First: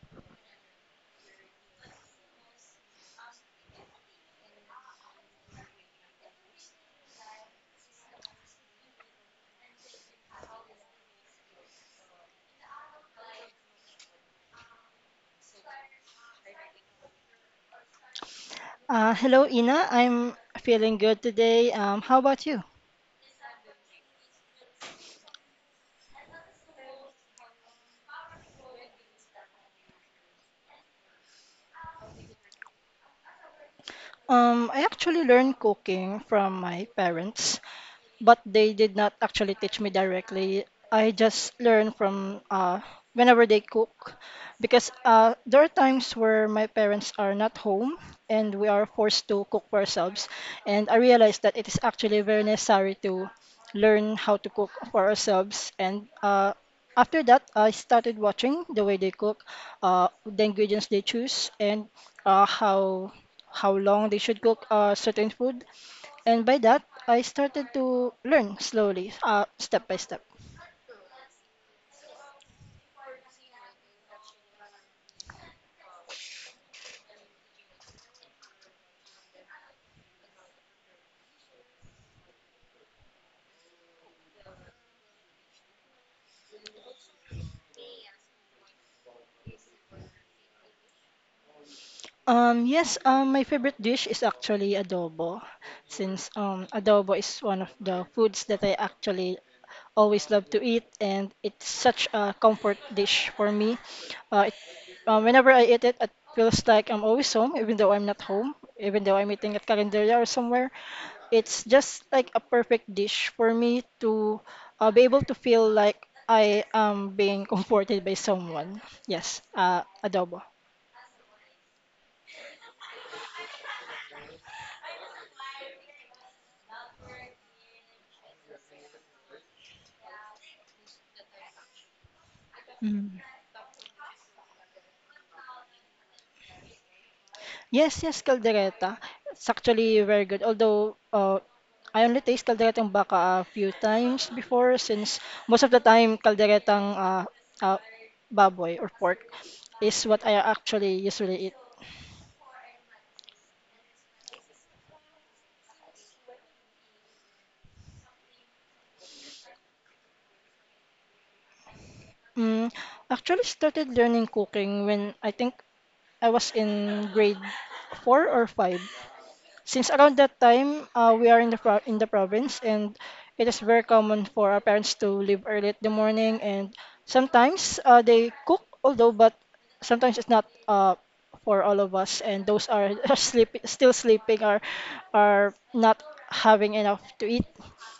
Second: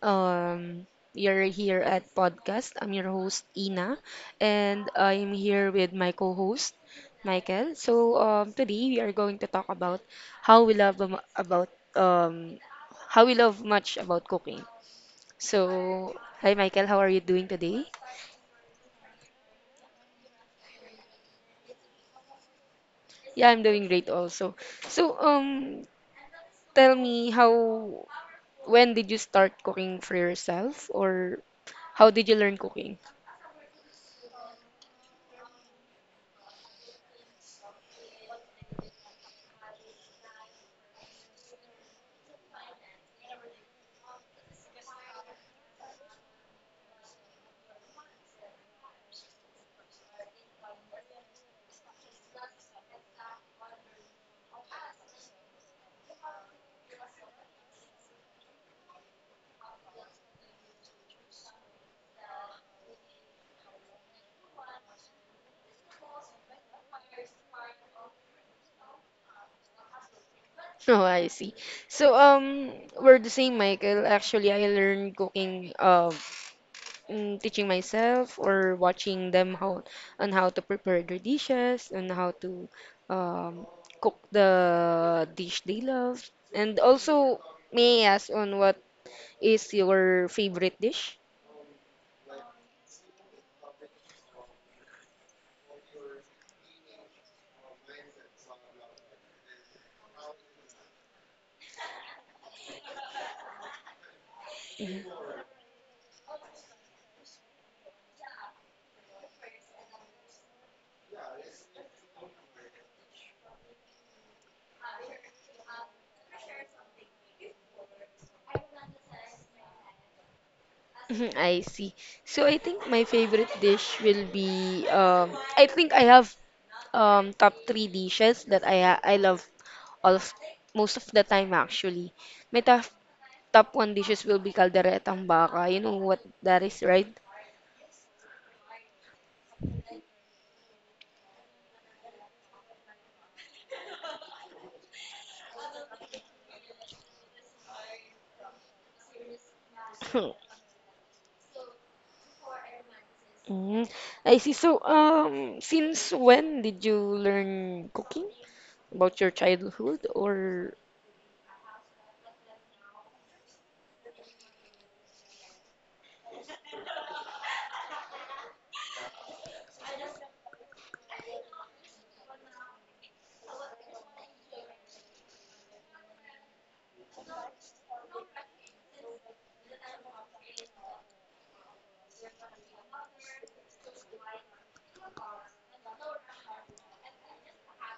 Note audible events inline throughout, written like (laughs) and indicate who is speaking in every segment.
Speaker 1: You're here at podcast. I'm your host Ina, and I'm here with my co-host Michael. So today we are going to talk about how we love am- about um, how we love much about cooking. So hi Michael, how are you doing today?
Speaker 2: Hello, Ina. I'm feeling good today. How about you?
Speaker 1: Yeah, I'm doing great also. So tell me how when did you start cooking for yourself, or how did you learn cooking?
Speaker 2: I actually learned cooking from my parents, but they did not actually teach me directly. I just learn from whenever they cook, because there are times where my parents are not home and we are forced to cook for ourselves. And I realized that it is actually very necessary to learn how to cook for ourselves. And after that, I started watching the way they cook, the ingredients they choose, and uh, how how long they should cook certain food, and by that, I started to learn slowly, step by step.
Speaker 1: (laughs) Oh, I see. So, we're the same, Michael. Actually, I learned cooking, teaching myself or watching them how on how to prepare their dishes and how to um, cook the dish they love. And also, may I ask on what is your favorite dish?
Speaker 2: Yes, my favorite dish is actually adobo, since adobo is one of the foods that I actually always love to eat, and it's such a comfort dish for me. Uh, it, Whenever I eat it, it feels like I'm always home, even though I'm not home, even though I'm eating at Calendaria or somewhere. It's just like a perfect dish for me to be able to feel like I am being (laughs) comforted by someone. Yes, adobo.
Speaker 1: (laughs) Mhm, I see. So I think my favorite dish will be I think I have top three dishes that I love all of most of the time actually. My top
Speaker 2: Mm.
Speaker 1: top one dishes will be calderetang baka. You know what that is, right?
Speaker 2: Yes, yes, caldereta. It's actually very good. Although I only taste calderetang baka a few times before, since most of the time calderetang uh, baboy or pork is what I
Speaker 1: (laughs)
Speaker 2: actually usually eat.
Speaker 1: Mm, I see. So since when did you learn cooking? About your childhood or
Speaker 2: Mm, Actually started learning cooking when I think I was in grade four or five. Since around that time, we are in the in the province, and it is very common for our parents to leave early in the morning, and sometimes they cook, although but sometimes it's not for all of us, and those are (laughs) sleep still sleeping or are not having enough to eat.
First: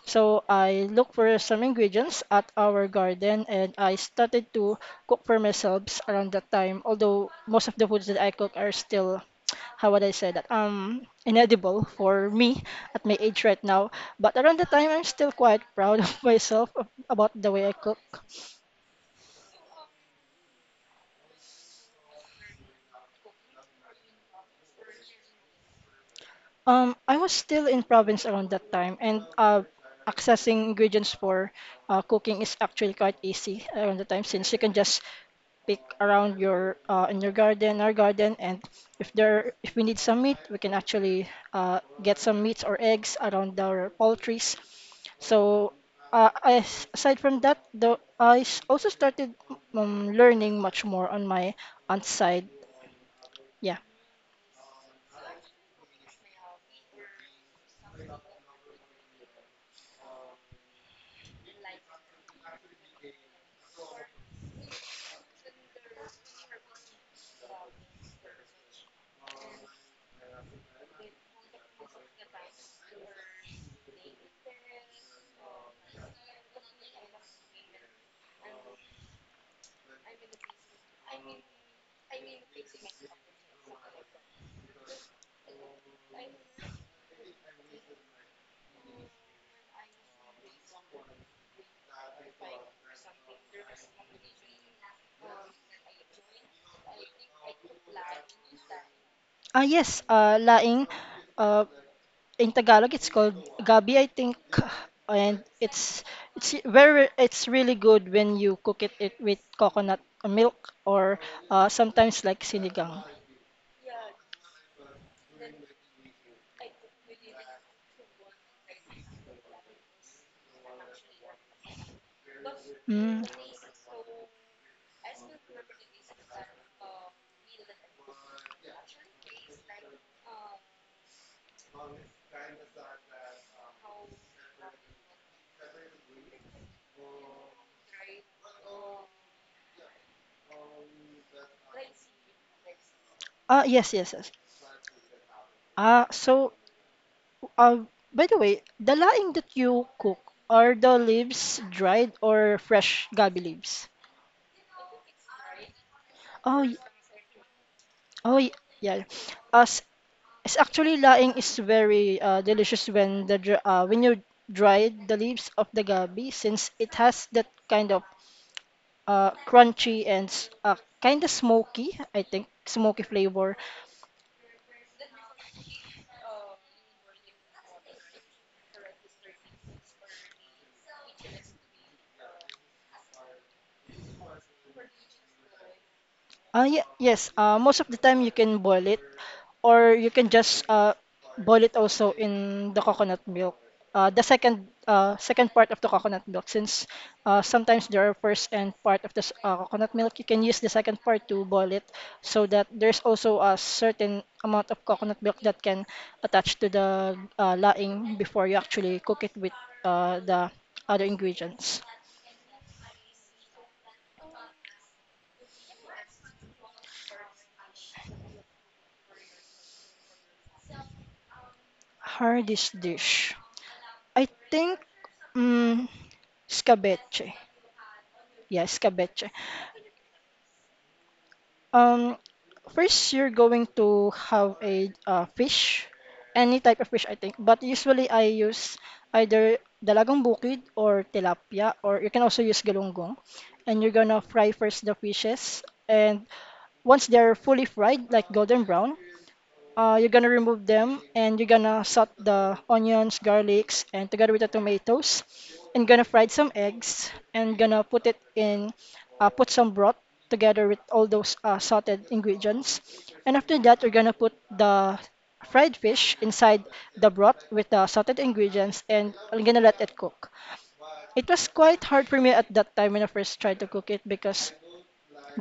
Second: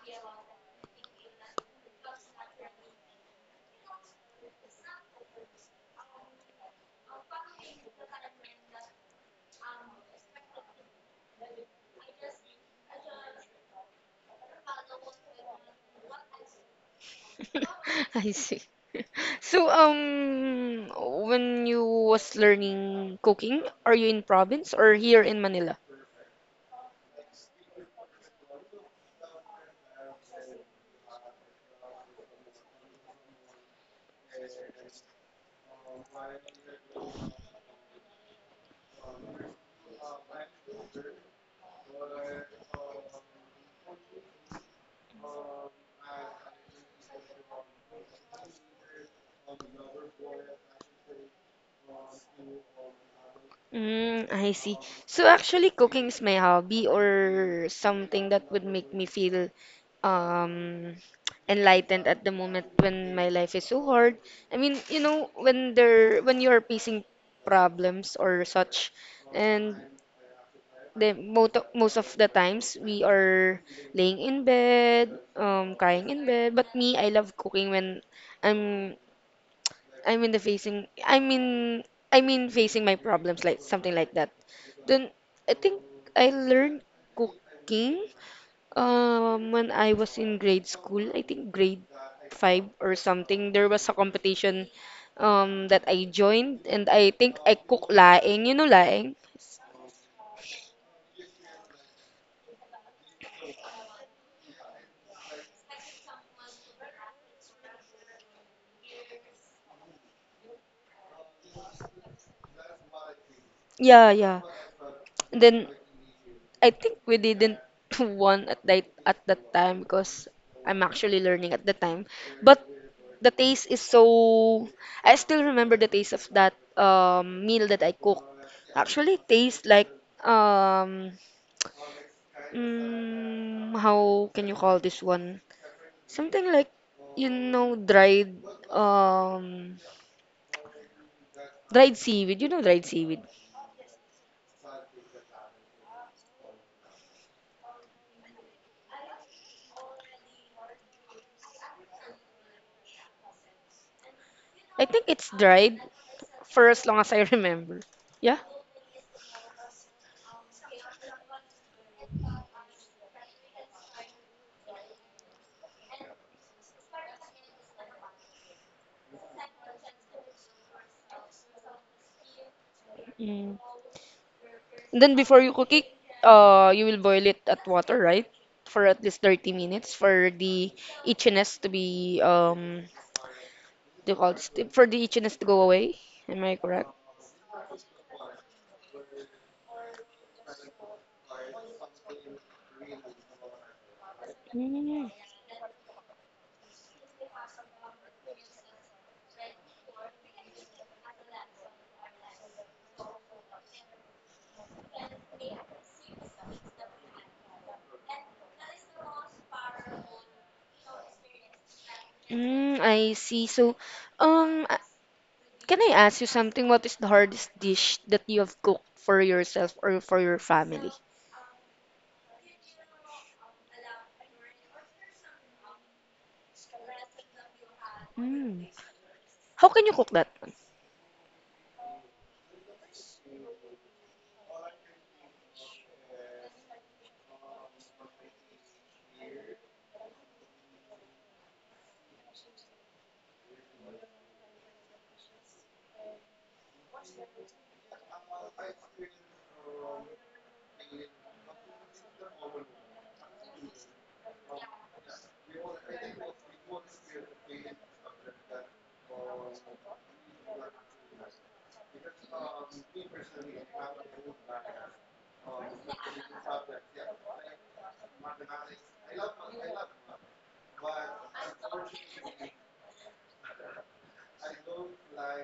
Speaker 2: So I look for some ingredients at our garden and I started to cook for myself around that time. Although most of the foods that I cook are still, how would I say that? Inedible for me at my age right now. But around the time, I'm still quite proud of (laughs) myself about the way I cook.
Speaker 1: (laughs) I see. (laughs) So, when you was learning cooking, are you in province or here in Manila?
Speaker 2: I was still in province around that time, and accessing ingredients for cooking is actually quite easy around the time, since you can just pick around your in your garden, our garden, and if there if we need some meat, we can actually get some meats or eggs around our poultries. So, aside from that, though, also started learning much more on my aunt's side. Yeah.
Speaker 1: Mm, I see. So actually, cooking is my hobby or something that would make me feel um enlightened at the moment when my life is so hard. I mean, when you are facing problems or such, and the most of the times we are laying in bed, crying in bed. But me, I love cooking when I'm I'm in the facing I mean facing my problems like something like that. Then I think I learned cooking when I was in grade school. I think grade five or something. There was a competition that I joined and I think I cook laing. You know laing?
Speaker 2: Ah, yes, laing. Uh, in Tagalog, it's called gabi, I think. And it's really good when you cook it, it with coconut milk or sometimes like sinigang.
Speaker 1: Yeah, yeah. And then I think we didn't (laughs) want at that time because I'm actually learning at the time. But
Speaker 2: Mm.
Speaker 1: the taste is so I still remember the taste of that meal that I cooked. Actually tastes like um how can you call this one? Something like you know dried um dried seaweed. You know dried seaweed.
Speaker 2: Ah, yes, yes, yes. Ah, so Uh, by the way, the laing that you cook, are the leaves dried or fresh gabi leaves?
Speaker 1: I think it's dried
Speaker 2: Oh,
Speaker 1: for
Speaker 2: y-
Speaker 1: as long as I (laughs) remember.
Speaker 2: oh
Speaker 1: Yeah.
Speaker 2: y- yeah. As it's actually, laing is very delicious when when you dry the leaves of the gabi, since it has that kind of uh, crunchy and s- uh, kind of smoky, I think, smoky flavor.
Speaker 1: Mm. Then before you cook it, you will boil it at water, right? For at least 30 minutes for the itchiness to be do you call this, for the itchiness to go away. Am I
Speaker 2: Yeah,
Speaker 1: correct?
Speaker 2: yes. Most of the time you can boil it, or you can just boil it also in the coconut milk. Uh, the second
Speaker 1: Mm.
Speaker 2: uh, second part of the coconut milk, since sometimes there are first and part of the coconut milk, you can use the second part to boil it, so that there's also a certain amount of coconut milk that can attach to the laing before you actually cook it with the other ingredients.
Speaker 1: Mm, I see. So, um, a- can I ask you something? What is the hardest dish that you have cooked for yourself or for your family?
Speaker 2: Hardest dish. I think mm scabeche. Yeah,
Speaker 1: Mm.
Speaker 2: scabeche.
Speaker 1: How can you cook that? (laughs)
Speaker 2: Um, first you're going to have a fish, any type of fish, I think. But usually I use either dalagang bukid or tilapia, or you can also use galunggong. And you're gonna fry first the fishes, and once they're fully fried, like golden brown, you're gonna remove them and you're gonna saute the onions, garlics, and together with the tomatoes. And gonna fry some eggs and gonna put it in, put some broth together with all those sauteed ingredients. And after that, you're gonna put the fried fish inside the broth with the sauteed ingredients and I'm gonna let it cook. It was quite hard for me at that time when I first tried to cook it because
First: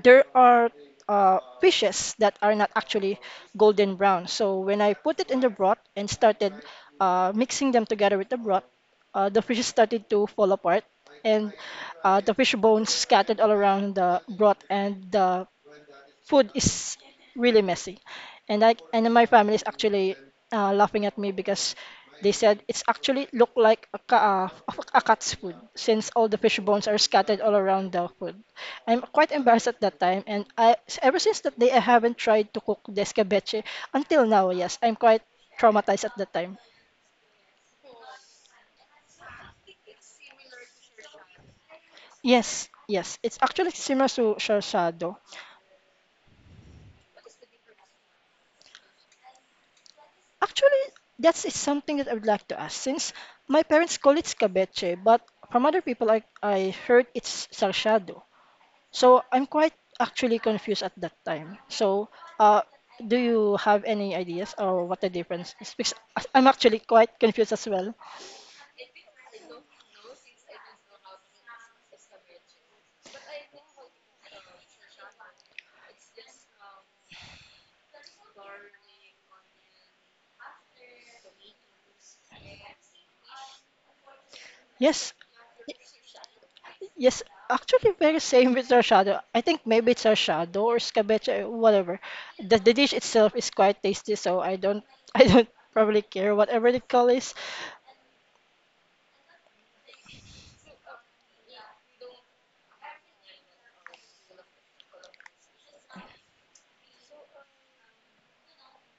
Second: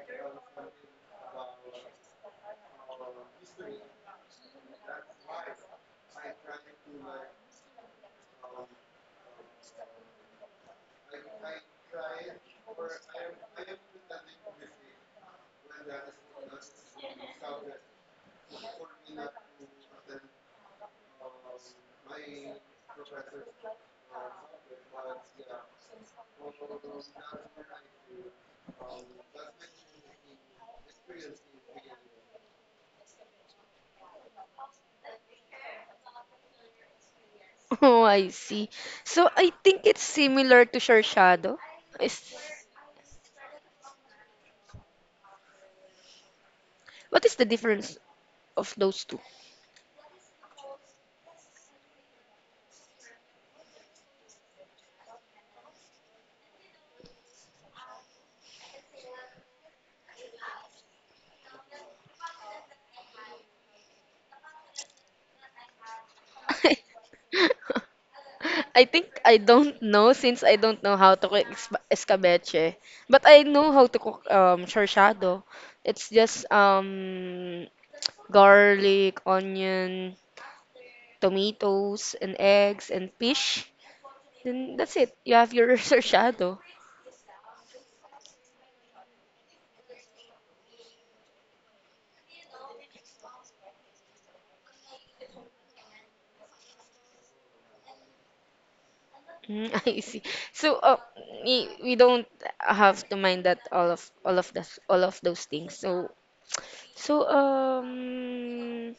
Speaker 2: there are fishes that are not actually golden brown. So when I put it in the broth and started mixing them together with the broth, the fishes started to fall apart, and the fish bones scattered all around the broth, and the food is really messy, and I and my family is actually laughing at me because they said it's actually look like a cat's food since all the fish bones are scattered all around the food. I'm quite embarrassed at that time, and I ever since that day I haven't tried to cook the escabeche until now. Yes, I'm quite traumatized at that time.
Speaker 1: Oh, I see. So I think it's similar to shortshado. Is
Speaker 2: Yes, yes, it's actually similar to shashado.
Speaker 1: What is the difference of those two?
Speaker 2: Actually, that's is something that I would like to ask, since my parents call it scabeche, but from other people I heard it's sarshado. So I'm quite actually confused at that time. So uh, do you have any ideas or what the difference is? Because I'm actually
Speaker 1: (laughs)
Speaker 2: quite confused as well.
Speaker 1: I think I don't know since I don't know how to cook escabeche. But I know how to cook shortshado. It's just garlic, onion, tomatoes and eggs and fish. Then that's
Speaker 2: Yes,
Speaker 1: it. You have your (laughs) researchado.
Speaker 2: yes, actually very same with sarshado. I think maybe it's sarshado or scabeche, whatever. The dish itself is quite tasty, so I don't (laughs) I don't probably care whatever the call is.
Speaker 1: Mm, (laughs) I see. So we don't have to mind that all of those things. So um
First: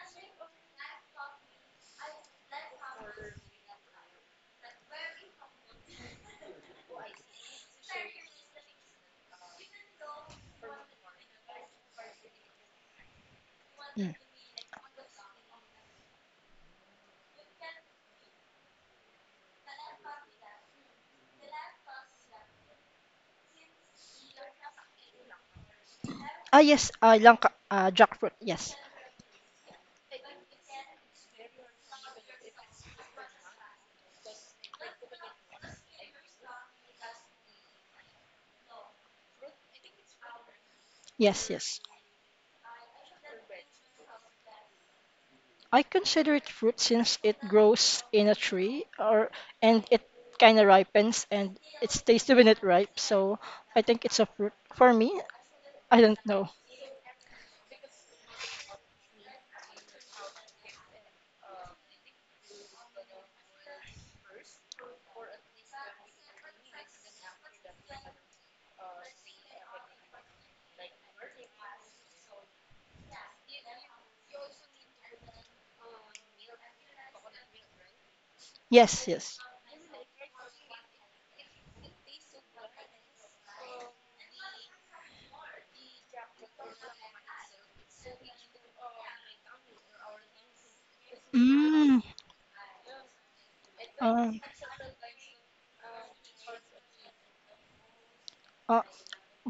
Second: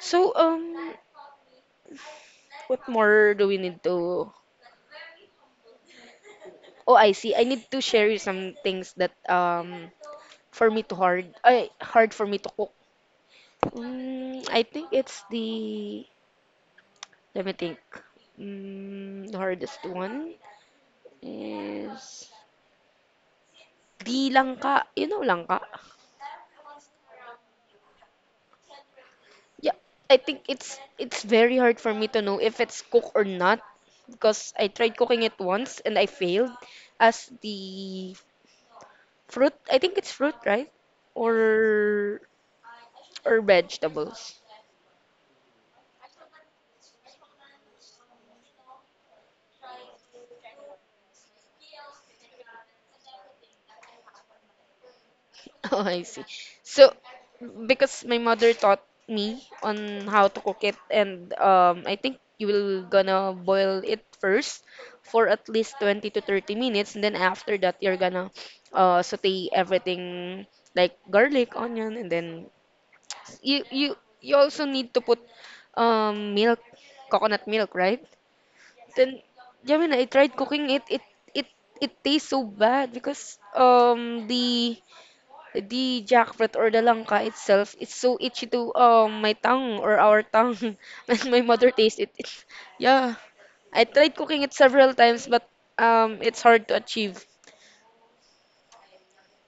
Speaker 1: so what more do we need to Oh, I see. I need to share you some things that for me to hard I hard for me to cook. Mm, I think it's the let me think. Mm, the hardest one is the langka. You know langka?
Speaker 2: Ah, yes, langka, jackfruit. Yes,
Speaker 1: Yeah, I think it's very hard for me to know if it's cooked or not because I tried cooking it once and I failed as the fruit. I think it's fruit, right?
Speaker 2: yes, yes.
Speaker 1: Or vegetables.
Speaker 2: I consider it fruit since it grows in a tree, or and it kind of ripens and it's tasty when it ripe. So I think it's a fruit for me.
Speaker 1: (laughs) Oh,
Speaker 2: I
Speaker 1: I
Speaker 2: don't
Speaker 1: see.
Speaker 2: know.
Speaker 1: So, because my mother taught me on how to cook it, and I think you will gonna boil it first for at least 20 to 30 minutes, and then after that, you're gonna saute everything like garlic, onion, and then you you you also need to put um, milk, coconut milk, right?
Speaker 2: Yes,
Speaker 1: Then,
Speaker 2: yes.
Speaker 1: yeah, when I tried cooking it. It it tastes so bad because the jackfruit or the langka itself, it's so itchy to my tongue or our tongue (laughs) when my mother
Speaker 2: Mm,
Speaker 1: tastes it. It's, yeah, I tried
Speaker 2: uh,
Speaker 1: cooking it several times, but it's hard to achieve.
Speaker 2: uh,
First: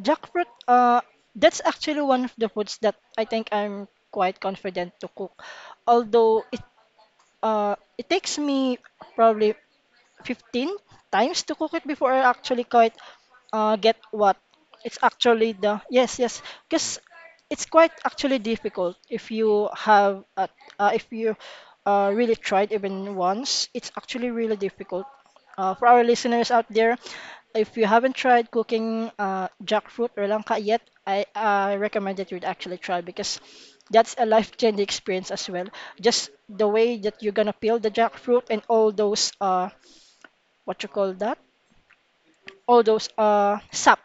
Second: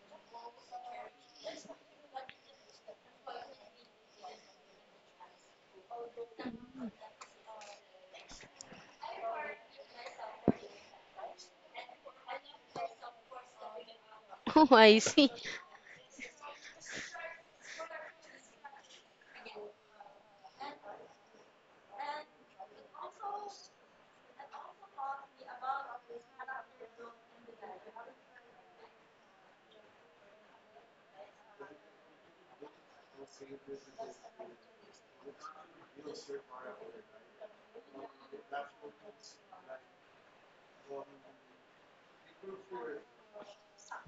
Speaker 2: jackfruit. That's actually one of the foods that I think I'm quite confident to cook. Although it takes me probably 15 times to cook it before I actually quite get what
Speaker 1: (laughs) Oh,
Speaker 2: it's
Speaker 1: I see.
Speaker 2: actually the. Yes, yes, because it's quite actually difficult if you have a, if you really tried even once, it's actually really difficult. For our listeners out there, if you haven't tried cooking jackfruit or langka yet, I recommend that you'd actually try, because that's a life-changing experience as well, just the way that you're gonna peel the jackfruit and all those what you call that? All those uh sap,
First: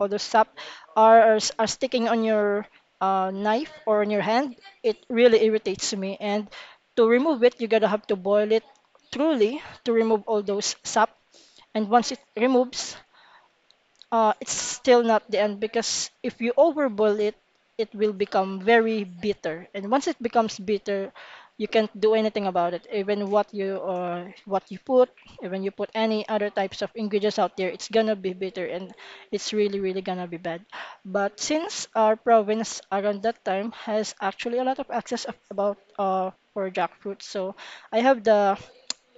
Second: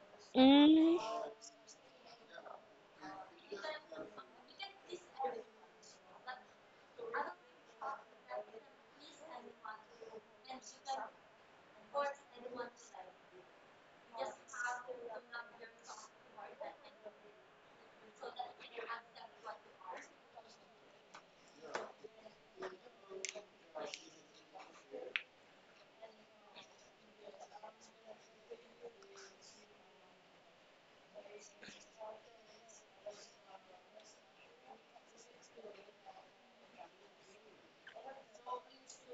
Speaker 2: all those sap
Speaker 1: Mm.
Speaker 2: are sticking on your knife or on your hand. It really irritates me. And to remove it, you gotta have to boil it thoroughly to remove all those sap. And once it removes, it's still not the end, because if you overboil it, it will become very bitter. And once it becomes bitter, you can't do anything about it. Even what you put, even you put any other types of ingredients out there, it's gonna be bitter and it's really really gonna be bad. But since our province around that time has actually a lot of access about for jackfruit, so I have the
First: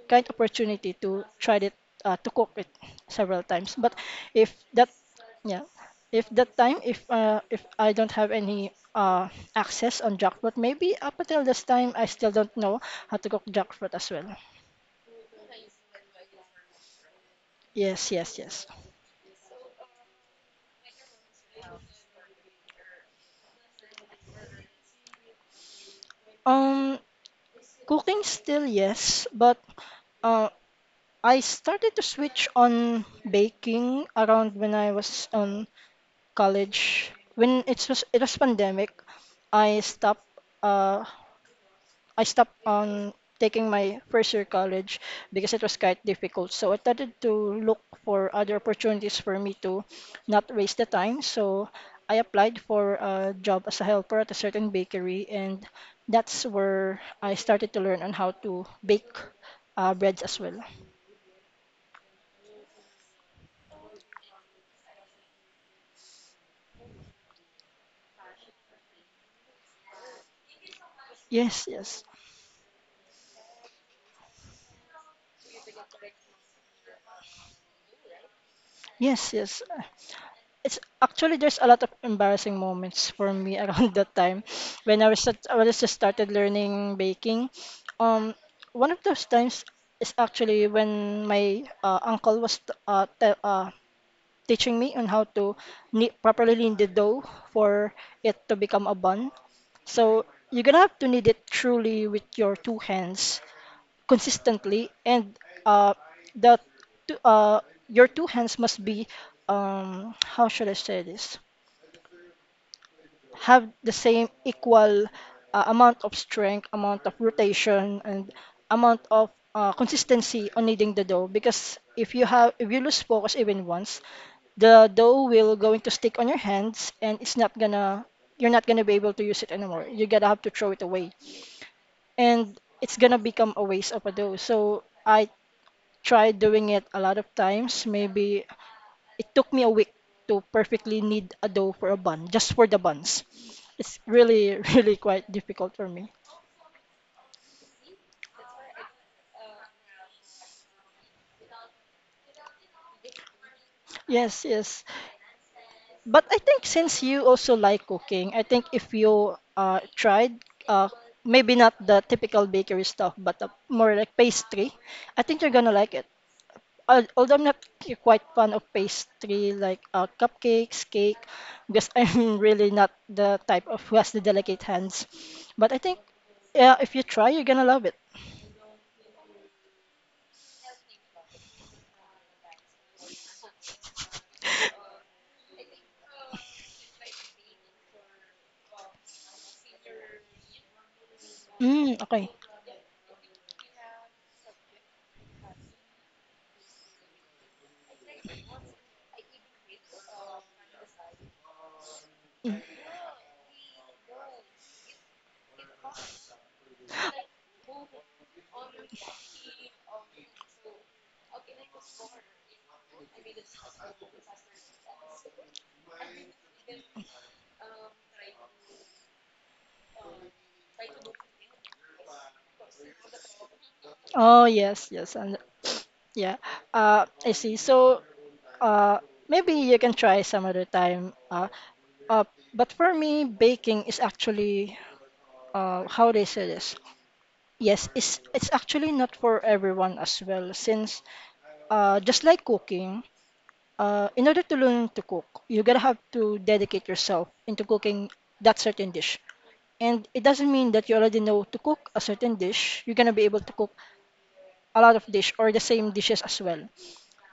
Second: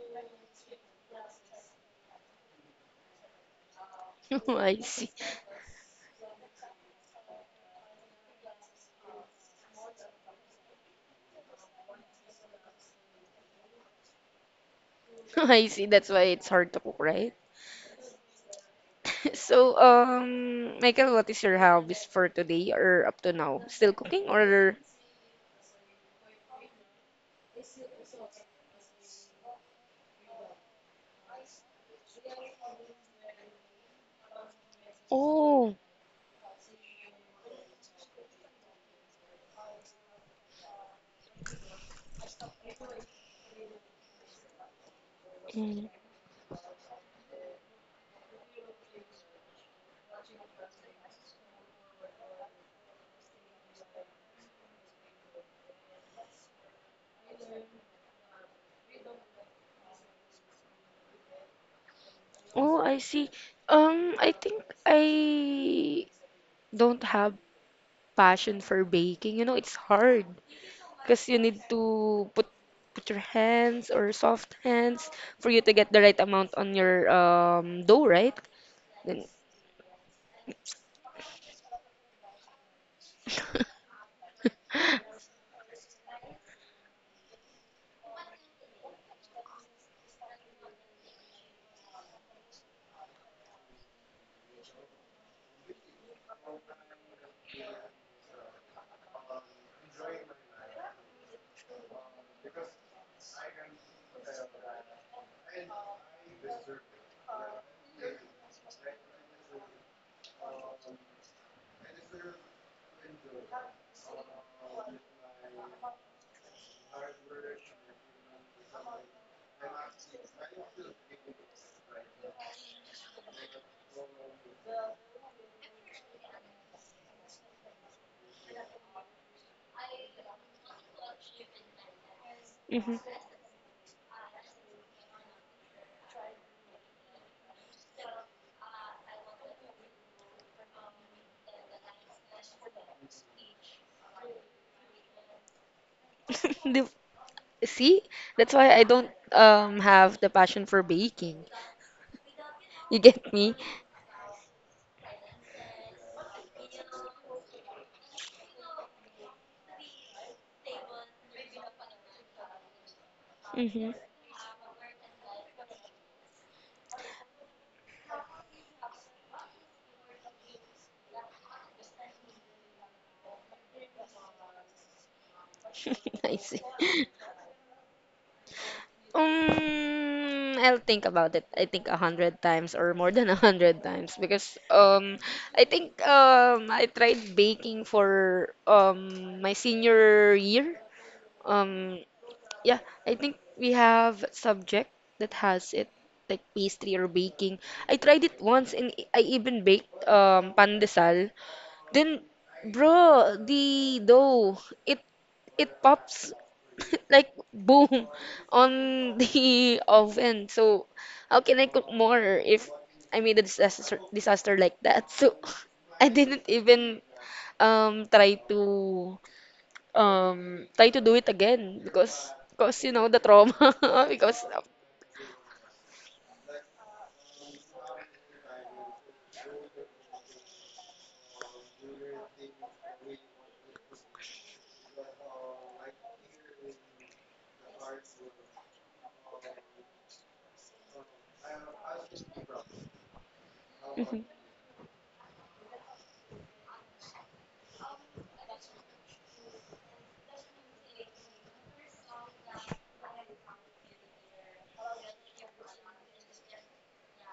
Speaker 2: kind opportunity to try it to cook it several times. But
Speaker 1: (laughs)
Speaker 2: if
Speaker 1: Oh, I
Speaker 2: that
Speaker 1: see. (laughs)
Speaker 2: yeah, if that time if I don't have any access on jackfruit, maybe up until this time I still don't know how to cook jackfruit as well.
Speaker 1: Oh, I see. That's why it's hard to cook, right?
Speaker 2: Yes, yes, yes.
Speaker 1: (laughs) So, Michael, what is your hobbies for today or up to now? Still cooking or?
Speaker 2: Um cooking still, yes, but uh, I started to switch on baking around when I was on
Speaker 1: Oh,
Speaker 2: college. When it was pandemic, I stopped uh, I stopped taking my first year college because it was
Speaker 1: mm.
Speaker 2: quite difficult. So I started to look for other opportunities for me to not waste the time. So I applied for a job as a helper at a certain bakery, and that's where I started to learn on how to bake breads as well.
Speaker 1: Oh, I see. I think I don't have passion for baking, it's hard because you need
Speaker 2: Yes, yes,
Speaker 1: to put your hands or soft hands for you to get the right amount on your dough, right? Then,
Speaker 2: yes, yes. It's actually there's a lot of embarrassing moments for me (laughs) around that
Speaker 1: (laughs)
Speaker 2: time when I was just started learning baking. Um, one of those times is actually when my uncle was uh, te- uh, teaching me on how to knead, properly knead the dough for it to become a bun. So you're gonna have to knead it truly with your two hands consistently, and uh, the two, uh, your two hands must be how should I say this? Have the same equal amount of strength, amount of rotation, and amount of consistency on kneading the dough. Because if you lose focus even once, the dough will going to stick on your hands, and it's not gonna, you're not gonna be able to use it anymore. You got to have to throw it away, and
Speaker 1: Mhm.
Speaker 2: it's gonna become a waste of a dough. So I tried doing it a lot of times, maybe it took me a week to perfectly knead a dough for a bun, just for the buns. It's really, (laughs) really quite difficult for me.
Speaker 1: (laughs) Di See, that's why I don't have the passion for baking. You get me?
Speaker 2: Yes, yes. But I think since you also like cooking, I think if you tried, uh, maybe not the typical bakery stuff, but
Speaker 1: Mm-hmm.
Speaker 2: more like pastry, I think you're gonna like it. Although I'm not quite fond of pastry like cupcakes, cake, because (laughs) I'm really not the type of who has the delicate hands. But I think,
Speaker 1: (laughs) I see.
Speaker 2: yeah, if you try, you're gonna love it.
Speaker 1: I'll think about it. I think 100 times or more than 100 times because I think I tried baking for my senior year.
Speaker 2: Mm,
Speaker 1: Um,
Speaker 2: okay.
Speaker 1: yeah, I think we have subject that has it like pastry or baking. I tried it once and I even baked pandesal. Then, bro, the dough, it it pops (laughs) like boom on the (laughs) oven. So, how can I cook more if I made a disaster like that? So, (laughs) I didn't even um try to try to do it again because you know the trauma (laughs) because
Speaker 2: Oh, yes, yes. And (sniffs) yeah. I see. So, uh, maybe you can try some other time. Uh, but for me, baking is actually, how they say this? Yes, it's actually not for everyone as well, since just like cooking,
Speaker 1: Mhm,
Speaker 2: in order to learn to cook, you gotta have to dedicate yourself into cooking that certain dish. And it doesn't mean that you already know to cook a certain dish. You're gonna be able to cook a lot of dish or the same dishes as well.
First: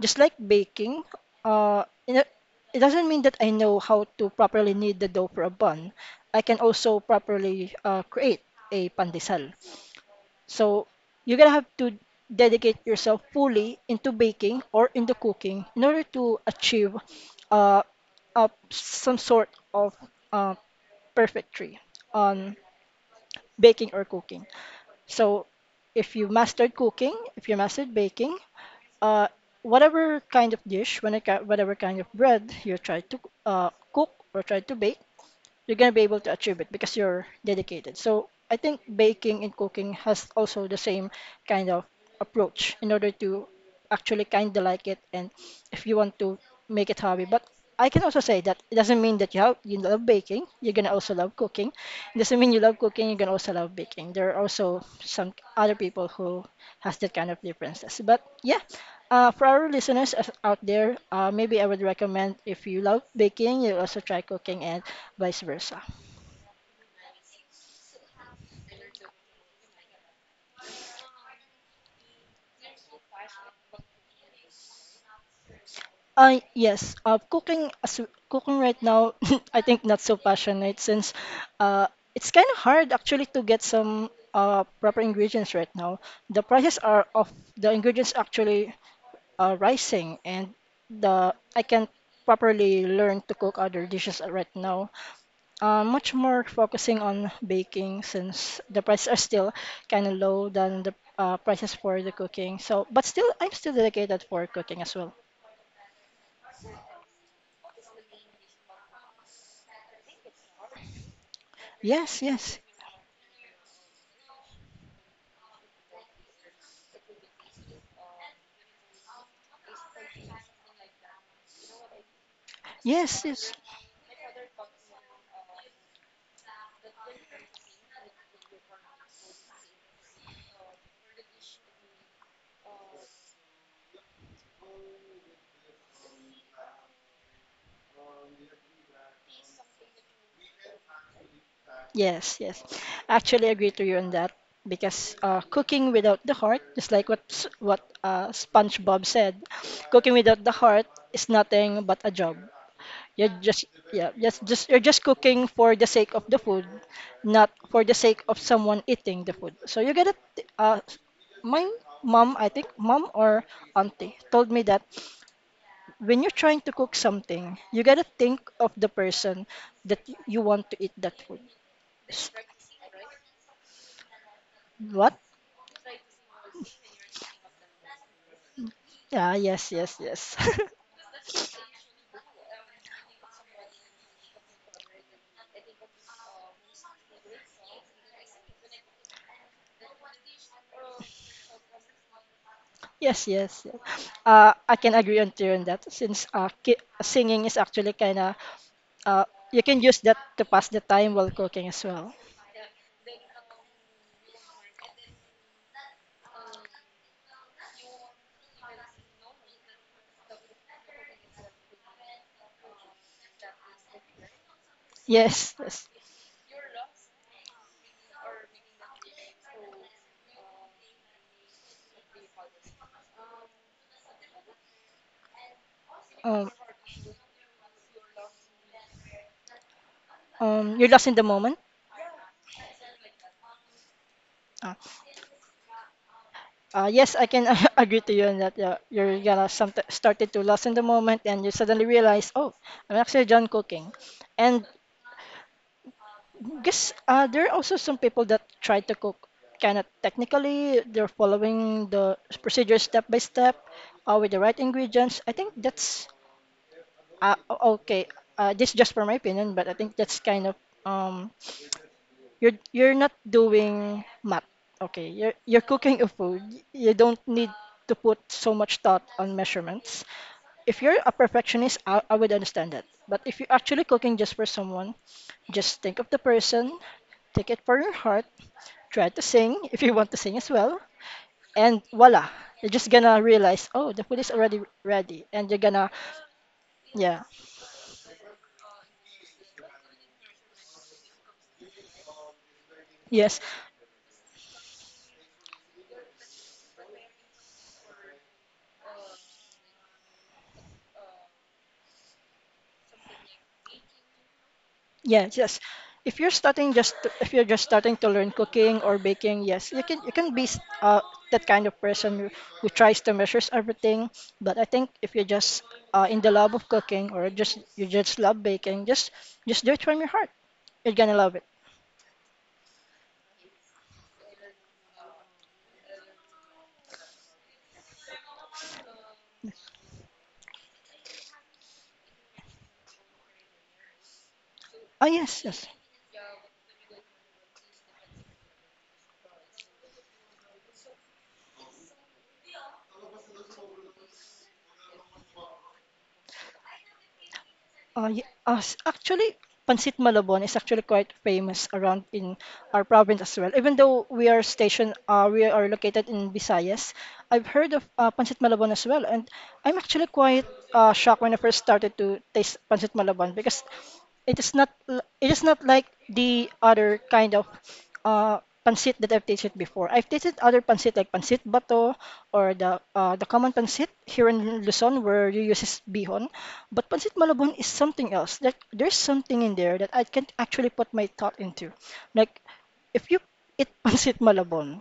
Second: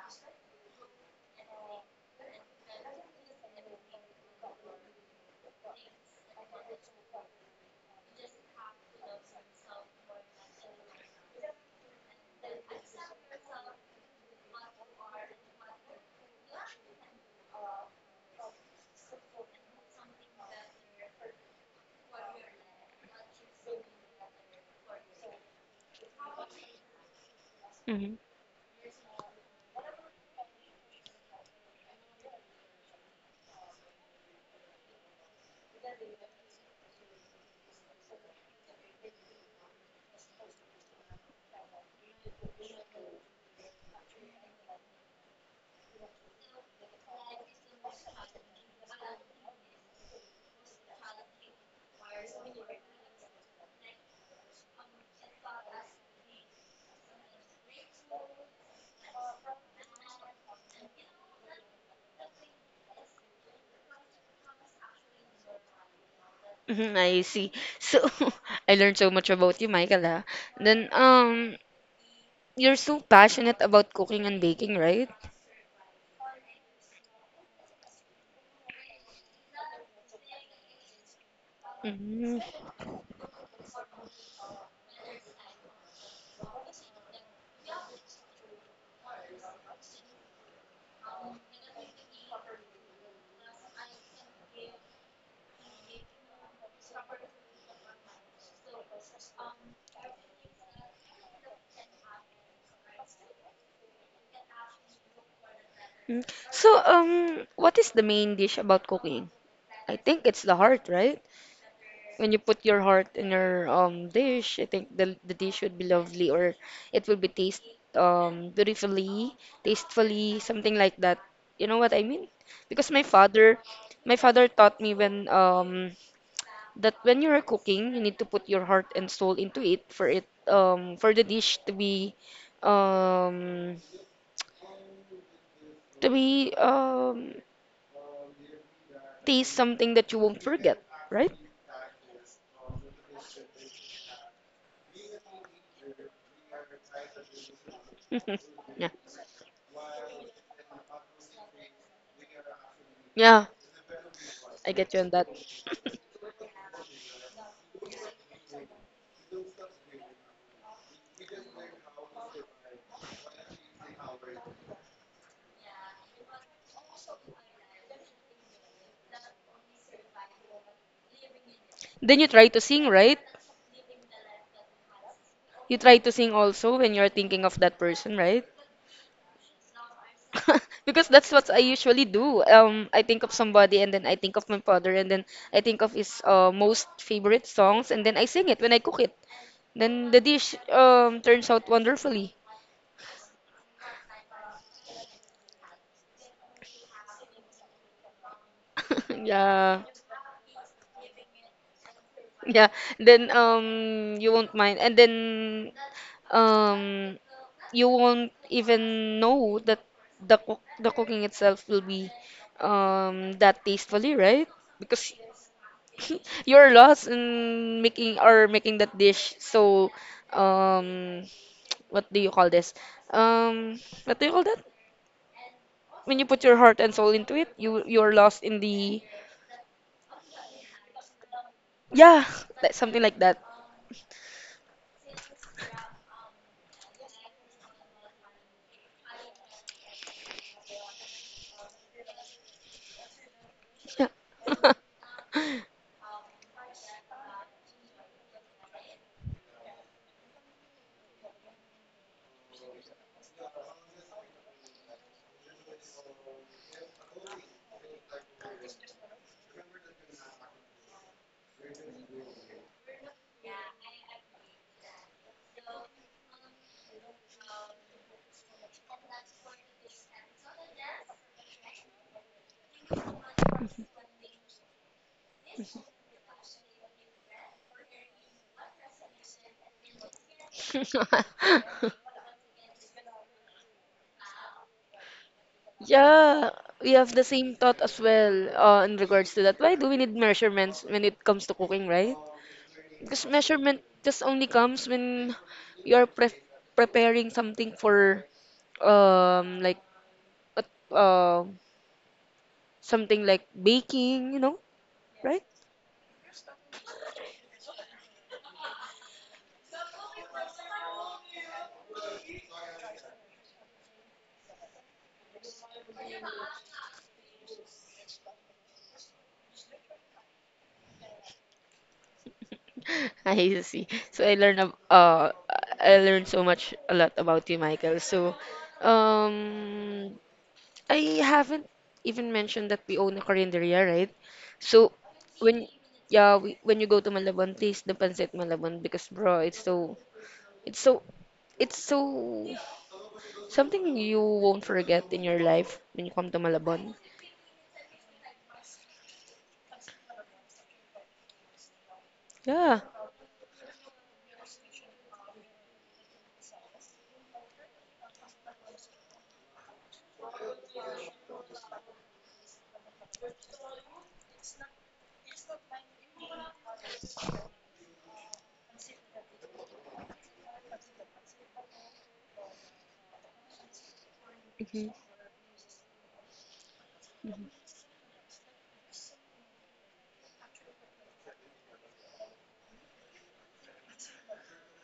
Speaker 2: Just like baking, uh, it it doesn't mean that I know how to properly knead the dough for a bun. I can also properly create a pandesal. So you're gonna have to dedicate yourself fully into baking or into cooking in order to achieve uh, some sort of uh, perfectry on baking or cooking. So if you mastered cooking, if you mastered
Speaker 1: mhm,
Speaker 2: baking, uh, whatever kind of dish, whatever kind of bread you try to cook or try to bake, you're gonna be able to achieve it because you're dedicated. So I think baking and cooking has also the same kind of approach in order to actually kind of like it and if you want to make it hobby. But I can also say that it doesn't mean that you love baking, you're gonna also love cooking. It doesn't mean you love cooking, you're gonna also love baking. There are also some other people who has that kind of differences. But yeah, for our listeners out there, maybe I would recommend if you love baking, you also try cooking and vice versa.
Speaker 1: mhm, I see. So (laughs) I learned so much about you, Michael, ah. Then you're so passionate about cooking and baking, right?
Speaker 2: Yes, cooking right now, (laughs) I think not so passionate since uh, it's
Speaker 1: Mm.
Speaker 2: kind of hard actually to get some proper ingredients right now. The prices are of the ingredients actually rising, and the I can't properly learn to cook other dishes right now. Much more focusing on baking since the prices are still kind of low than the prices for the cooking. So, but still, I'm still dedicated for cooking as well.
Speaker 1: Mm. So, what is the main dish about cooking? I think it's the heart, right?
Speaker 2: Yes,
Speaker 1: When you
Speaker 2: yes,
Speaker 1: put your heart in your dish, I think the dish would be lovely or it will be taste beautifully, tastefully, something like that. You know what I mean? Because my
Speaker 2: yes, yes,
Speaker 1: father, my father taught me when that when you are cooking, you need to put your heart and soul into it for the dish um to be taste something that you won't forget, right?
Speaker 2: yes, yes. I actually I agree to you on that because cooking without the heart, just like what
Speaker 1: (laughs) yeah.
Speaker 2: SpongeBob said, cooking without the heart is nothing but a job. You're
Speaker 1: Yeah,
Speaker 2: just yeah, just just
Speaker 1: I
Speaker 2: you're
Speaker 1: get you
Speaker 2: just
Speaker 1: on that.
Speaker 2: cooking for the
Speaker 1: (laughs)
Speaker 2: sake of the food, not for the sake of someone eating the food. So my mom, I think mom or auntie told me that when you're trying to cook something, you gotta think of the person that you want to eat that food.
Speaker 1: Then you
Speaker 2: S-
Speaker 1: try to sing, right?
Speaker 2: What?
Speaker 1: You try to sing also when you're thinking of that person, right?
Speaker 2: Ah, yes, yes, yes. (laughs)
Speaker 1: (laughs) Because that's what I usually do. I think of somebody and then I think of my father and then I think of his most favorite songs and then I sing it when I cook it. Then the dish turns out wonderfully.
Speaker 2: Yes, yes, yes. I can agree on to you on that since ki singing is actually kind of uh,
Speaker 1: (laughs)
Speaker 2: you can
Speaker 1: Yeah.
Speaker 2: use that to pass the time while cooking as well.
Speaker 1: Yeah. Then you won't mind and then um you won't even know that the cooking itself will be that tastefully, right? Because
Speaker 2: Yes, yes.
Speaker 1: (laughs) you're lost in making or making that dish. So, um, what do you call this? Um, what do you call that? When you put
Speaker 2: Um,
Speaker 1: your heart and soul into it, you're lost in the
Speaker 2: you're lost in the moment.
Speaker 1: Yeah, like something like that.
Speaker 2: Ah. Yes, I can (laughs) agree to you on that. Yeah, you're gonna some started to lost in the moment, and you suddenly realize, oh, I'm actually done cooking,
Speaker 1: Yeah.
Speaker 2: and guess there are also some people that try to cook kind of technically. They're following the procedure step by step, with the right ingredients. I think that's okay. This is just for my opinion, but I think that's kind of. Um You're you're not doing math. Okay, you're cooking a food. You don't need to put so much thought on measurements. If you're a perfectionist, I would understand that. But if you're actually cooking just for someone, just think of the person, take it for your heart, try to sing (laughs) if you want to sing as well,
Speaker 1: (laughs)
Speaker 2: and voila, you're just gonna realize, oh, the food is already ready, and you're gonna,
Speaker 1: Yeah, we have the
Speaker 2: yeah,
Speaker 1: same thought as well in regards to that. Why do we need measurements when it comes to cooking, right? Because
Speaker 2: yes.
Speaker 1: measurement just only comes when you are preparing something for like but uh, something like baking, you know,
Speaker 2: Yes,
Speaker 1: right?
Speaker 2: yes. If you're starting just to, if you're just starting to learn cooking or baking, yes, you can be that kind of person who tries to measures everything. But I think if you're just in the love of cooking or just you just love baking, just do it from your heart. You're gonna love it.
Speaker 1: (laughs) I see. So I learned so much a lot about you, Michael. So um I haven't even mentioned that we own a carinderia, right? So
Speaker 2: Oh, yes,
Speaker 1: when
Speaker 2: yes.
Speaker 1: yeah, when you go to Malabon, taste the pancit Malabon because bro, it's so it's so something you won't forget in your life when you come to Malabon.
Speaker 2: Actually, Pancit Malabon is actually quite famous around in
Speaker 1: Yeah.
Speaker 2: our province as well. Even though we are we are located in Visayas, I've heard of Pancit Malabon as well. And I'm actually quite shocked when I first started to taste Pancit Malabon because it is not like the other kind of pancit that I've tasted before. I've tasted other pancit like pancit bato or the common pancit here in
Speaker 1: Mm-hmm.
Speaker 2: Luzon where you use bihon, but pancit malabon is something else. That there's something in there that I can't actually put my thought into. Like if you eat (laughs) pancit malabon,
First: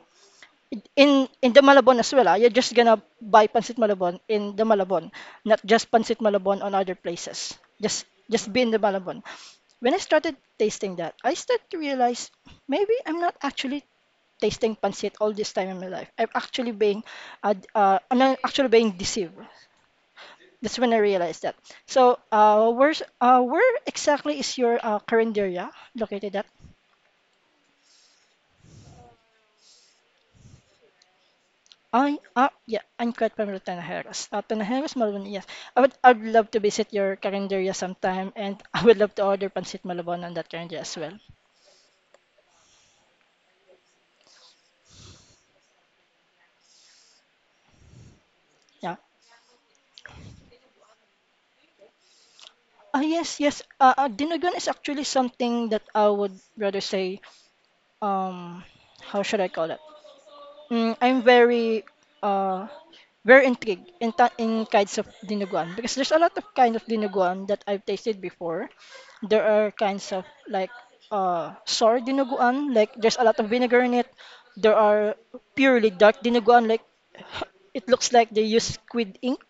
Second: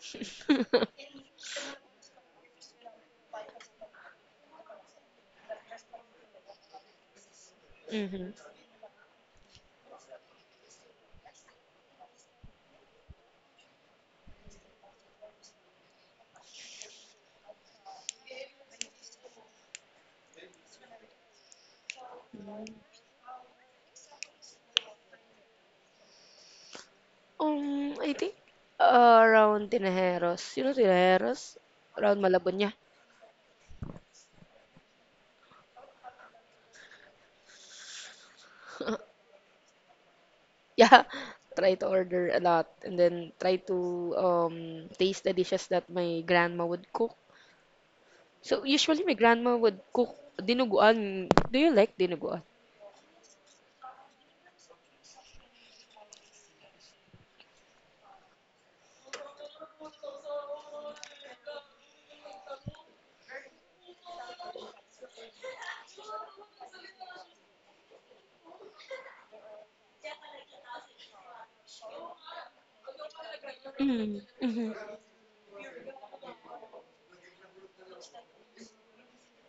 Speaker 2: in the Malabon as well, ah, you're just gonna buy pancit Malabon in the Malabon, not just pancit Malabon on other places. Just
Speaker 1: Mm-hmm.
Speaker 2: just be in the Malabon. When I started tasting that, I started to realize maybe I'm not actually tasting pancit all this time in my life. I'm not actually being deceived. That's when I realized that. So, where exactly is your current area located at?
Speaker 1: I think around Tinajeros. You know Tinajeros?
Speaker 2: I
Speaker 1: Around Malabonya.
Speaker 2: Yeah,
Speaker 1: (laughs)
Speaker 2: I'm quite familiar with Tanajeras. Tanajeras, Malabon, yes. I'd love to visit your Carinderia sometime, and (laughs) I would love to order pancit Malabon on that Carinderia as
Speaker 1: Yeah.
Speaker 2: well.
Speaker 1: Try to order a lot and then try to um taste the dishes that my grandma would cook. So
Speaker 2: Yeah.
Speaker 1: usually my grandma would cook dinuguan. Do you like dinuguan?
Speaker 2: Ah, yes, yes. Dinuguan is actually something that I would rather say. Um, how should I call it? I'm uh very intrigued in in kinds of dinuguan because there's a lot of kind of dinuguan that I've tasted before. There are kinds of like sour dinuguan, like there's a lot of vinegar in it.
Speaker 1: Mm, mm-hmm.
Speaker 2: There are purely dark dinuguan, like (laughs) it looks like they use squid ink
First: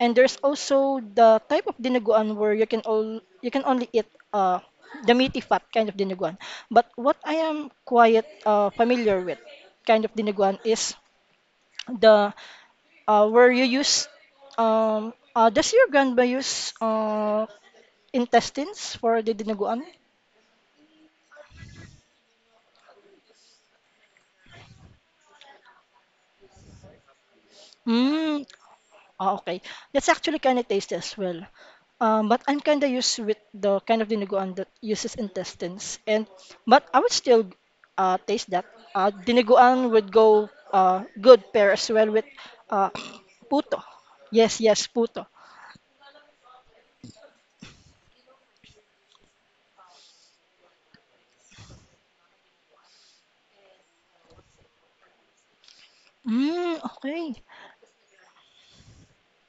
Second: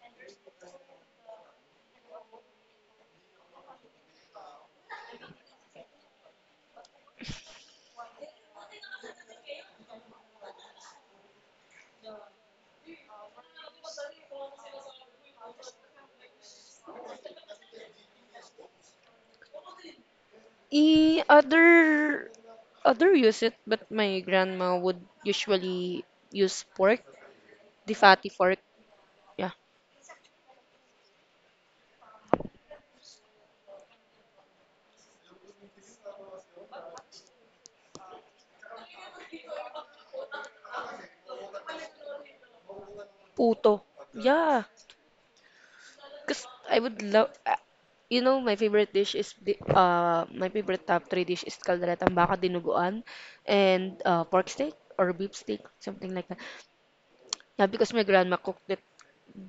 Speaker 2: and there's also the type of dinuguan where you can only eat uh, the meaty fat kind of dinuguan. But what I am quite familiar with kind of dinuguan is the where you use does your grandma use intestines for the dinuguan?
Speaker 1: E Other use it, but my grandma would usually use pork, the fatty
Speaker 2: Mm.
Speaker 1: pork.
Speaker 2: Oh,
Speaker 1: Yeah.
Speaker 2: okay. That's actually kinda tasty as well. But I'm kinda used with the kind of dinuguan that uses intestines, and but I would still taste that. Dinuguan would go good pair as well with uh, (clears throat) puto.
Speaker 1: Puto.
Speaker 2: Yes,
Speaker 1: Yeah.
Speaker 2: yes, puto.
Speaker 1: Because I would love, my favorite top three dish is kalderetang baka dinuguan and pork steak or beef steak, something like that.
Speaker 2: Mm, okay.
Speaker 1: Yeah, because my grandma cooked it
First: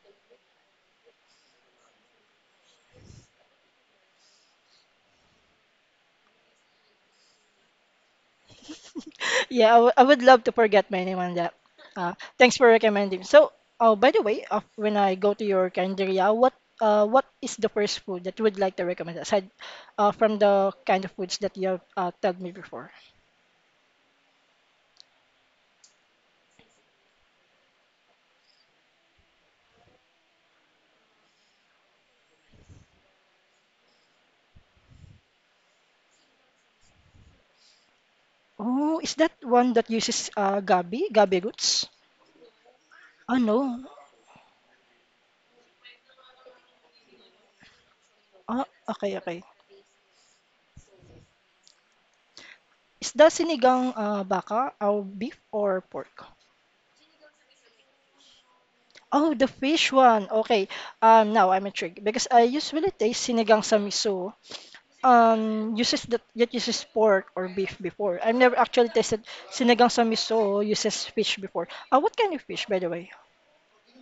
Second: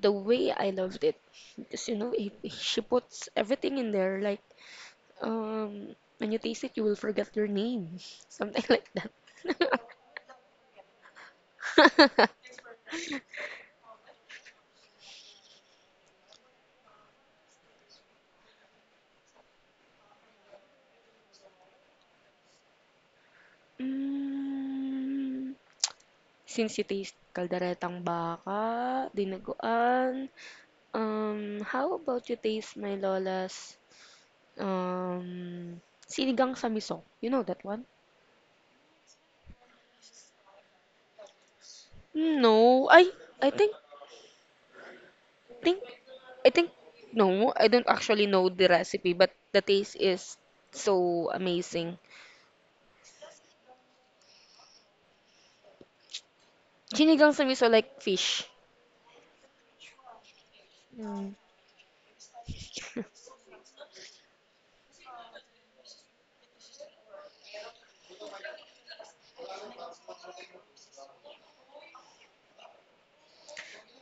Speaker 1: the way I loved it. Because, she puts everything in there. Like, when you taste it, you will forget your name. (laughs) Something like that.
Speaker 2: Yeah, I would love to forget my name on that. Thanks for recommending. So, oh, by the way, when I go to your Canderia, what is the first food that you would like to recommend aside from the kind of foods that you have told me before?
Speaker 1: Mm, since you taste kalderetang baka, dinuguan, how about you taste my lola's um sinigang samisong? You know that one?
Speaker 2: Oh, is that one that uses gabi, gabi roots?
Speaker 1: No,
Speaker 2: Oh,
Speaker 1: I
Speaker 2: no.
Speaker 1: think I think no, I don't actually know
Speaker 2: Ah,
Speaker 1: the recipe,
Speaker 2: okay,
Speaker 1: but
Speaker 2: okay.
Speaker 1: the taste is so amazing.
Speaker 2: Is that sinigang baka or beef or pork?
Speaker 1: Sinigang sa miso like fish.
Speaker 2: Oh, the fish one. Okay.
Speaker 1: Mm.
Speaker 2: Now I'm intrigued because I usually taste sinigang sa miso uses that uses pork or beef before. I've never actually tasted sinigang sa miso uses fish before. What kind of fish, by the way?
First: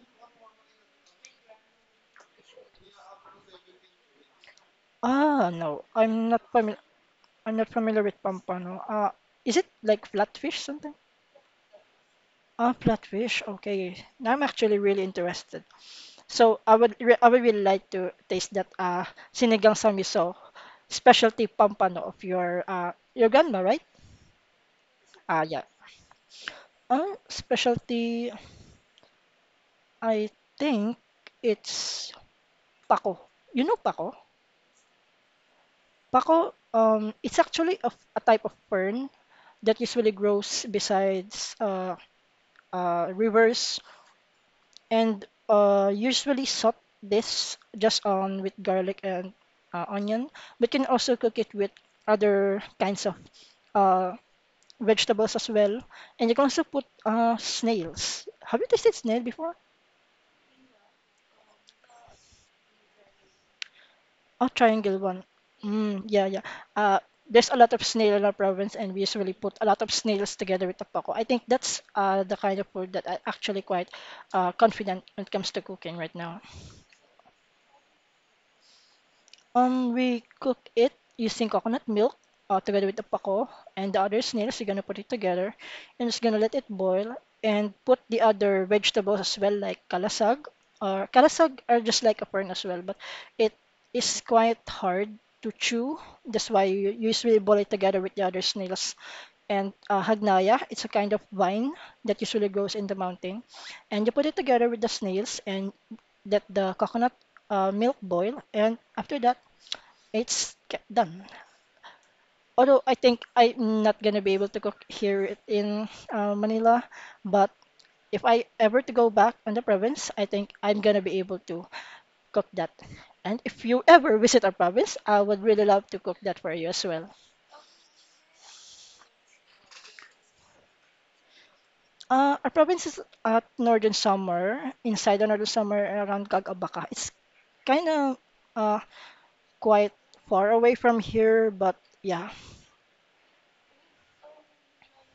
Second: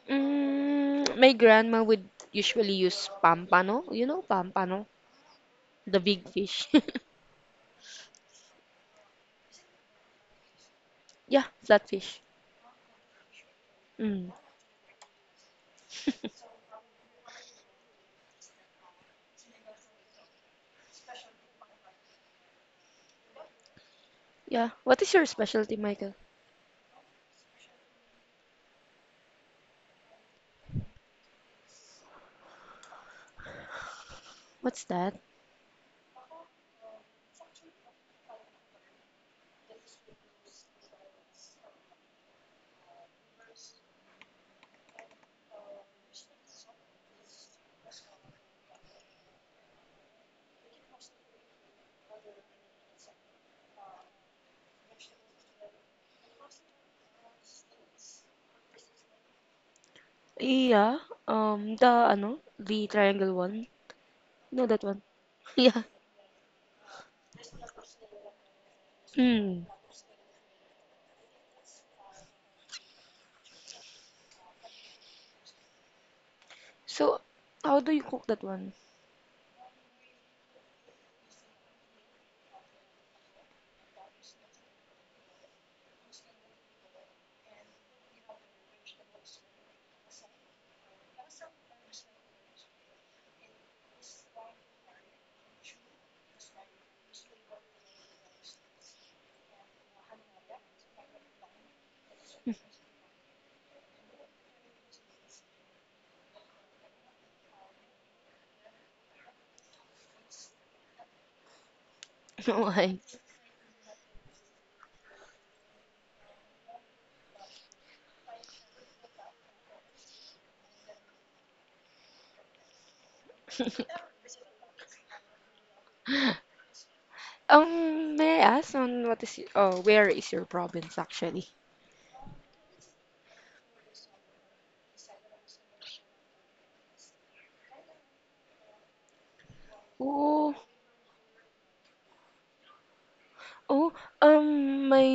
Speaker 1: Mm, my grandma would usually use pampano. You know pampano?
Speaker 2: Ah, no,
Speaker 1: The big
Speaker 2: I'm not
Speaker 1: fish. (laughs)
Speaker 2: familiar. I'm not familiar with pampano. Is it like flatfish something?
Speaker 1: Yeah, flatfish.
Speaker 2: Ah, flatfish. Okay,
Speaker 1: Mm.
Speaker 2: now I'm actually really interested. So I would really like to taste that sinigang sa miso specialty pampano of your grandma, right?
Speaker 1: Yeah. What is your
Speaker 2: Ah, yeah.
Speaker 1: specialty, Michael?
Speaker 2: Specialty. I think it's Pako. You know pako?
Speaker 1: What's that?
Speaker 2: Pako, it's actually a type of fern that usually grows besides rivers and usually salt this just on with garlic and onion, but can also cook it with other kinds of uh, vegetables as well. And you can also put snails. Have you tasted snail before?
Speaker 1: Yeah, the ano, the triangle one.
Speaker 2: Oh,
Speaker 1: No, that
Speaker 2: triangle
Speaker 1: one.
Speaker 2: one.
Speaker 1: (laughs) Yeah.
Speaker 2: Mm, yeah, yeah. Uh, there's a lot of snail in our province, and we usually put a
Speaker 1: Hmm.
Speaker 2: lot of snails together with tapako. I think that's the kind of food that I actually quite confident when it comes to cooking right now.
Speaker 1: So, how do you cook that one?
Speaker 2: We cook it using coconut milk together with the pako and the other snails. We're gonna put it together and just gonna let it boil and put the other vegetables as well, like kalasag or kalasag are just like a fern as well, but it is quite hard to chew. That's why you usually boil it together with the other snails. And hagnaya, it's a kind of vine that usually grows in the mountain, and you put it together with the snails and let the coconut milk boil. And after that it's done.
Speaker 1: (laughs)
Speaker 2: Although I
Speaker 1: Why?
Speaker 2: think
Speaker 1: (laughs)
Speaker 2: I'm not gonna be able to cook here in Manila, but if I ever to go back on the province, I think I'm gonna be able to cook that. And if you ever visit our province, I would really love to cook that for you as well.
Speaker 1: May I ask on where is your province actually?
Speaker 2: Our province is at northern summer, inside the northern summer around Cagabaca. It's kind of uh, quite far
Speaker 1: Oh,
Speaker 2: away from here, but yeah.
Speaker 1: oh, my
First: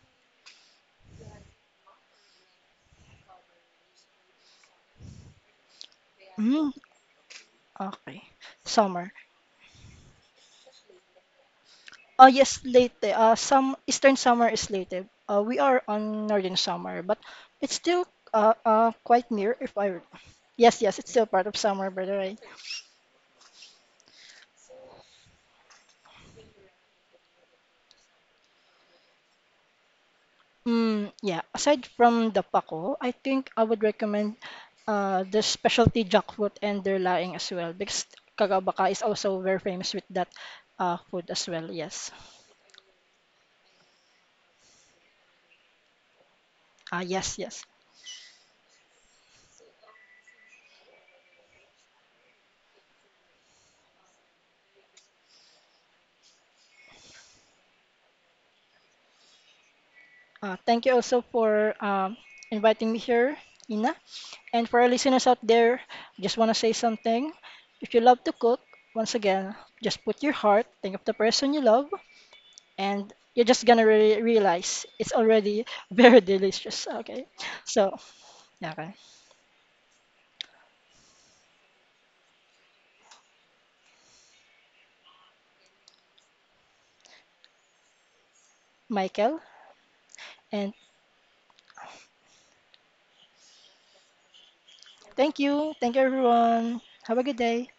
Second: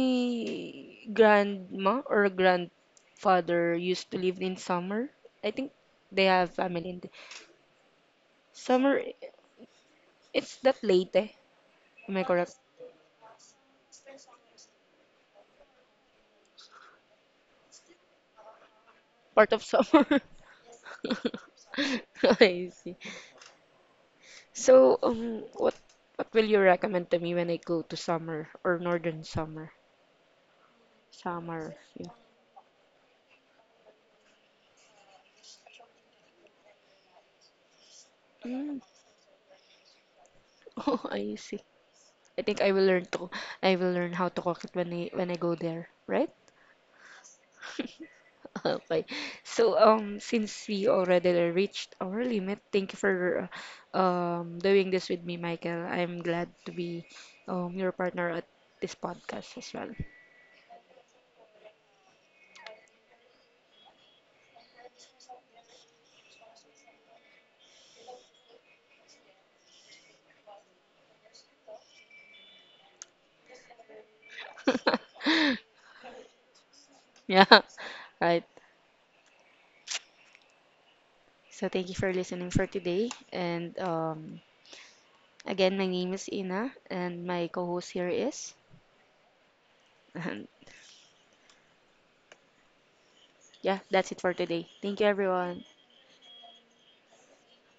Speaker 1: grandma or grandfather used to live in Summer. I think they have
Speaker 2: Mm,
Speaker 1: family in the
Speaker 2: okay.
Speaker 1: Summer.
Speaker 2: Summer.
Speaker 1: It's that Leyte. Am I correct?
Speaker 2: Yes, late. Eh. Some Eastern summer is later. Eh. We are on Northern summer, but it's still quite
Speaker 1: Part
Speaker 2: near.
Speaker 1: of
Speaker 2: If I
Speaker 1: summer.
Speaker 2: yes, yes, it's still part of summer, by the
Speaker 1: (laughs)
Speaker 2: way.
Speaker 1: I see. So, what will you recommend to me when I go to summer or northern summer?
Speaker 2: Mm, yeah.
Speaker 1: Summer,
Speaker 2: Aside
Speaker 1: yeah.
Speaker 2: from the pako, I think I would recommend the specialty jackfruit and their laing as well because
Speaker 1: Mm.
Speaker 2: Kagabaka
Speaker 1: (laughs)
Speaker 2: is also very famous with that
Speaker 1: Oh,
Speaker 2: food
Speaker 1: I
Speaker 2: as
Speaker 1: see.
Speaker 2: well. Yes.
Speaker 1: I think I will learn how to cook it when I go there, right?
Speaker 2: Yes, yes.
Speaker 1: (laughs) Okay. So, since we already reached our limit, thank you for doing this with me, Michael. I'm glad to be your partner at this podcast as well.
Speaker 2: Thank you also for inviting me here, Ina. And for our listeners out there, just want to say something. If you love to cook, once again, just put your heart, think of the person you love, and you're just gonna realize it's already
Speaker 1: (laughs)
Speaker 2: (laughs) very delicious. Okay.
Speaker 1: Yeah,
Speaker 2: So,
Speaker 1: (laughs) right.
Speaker 2: okay.
Speaker 1: So thank you for listening for today. And again, my name is Ina, and my co-host here is. (laughs)
Speaker 2: Michael,
Speaker 1: And
Speaker 2: and
Speaker 1: yeah, that's it for today. Thank you,
Speaker 2: thank
Speaker 1: everyone.
Speaker 2: you. Thank you, everyone. Have a good day.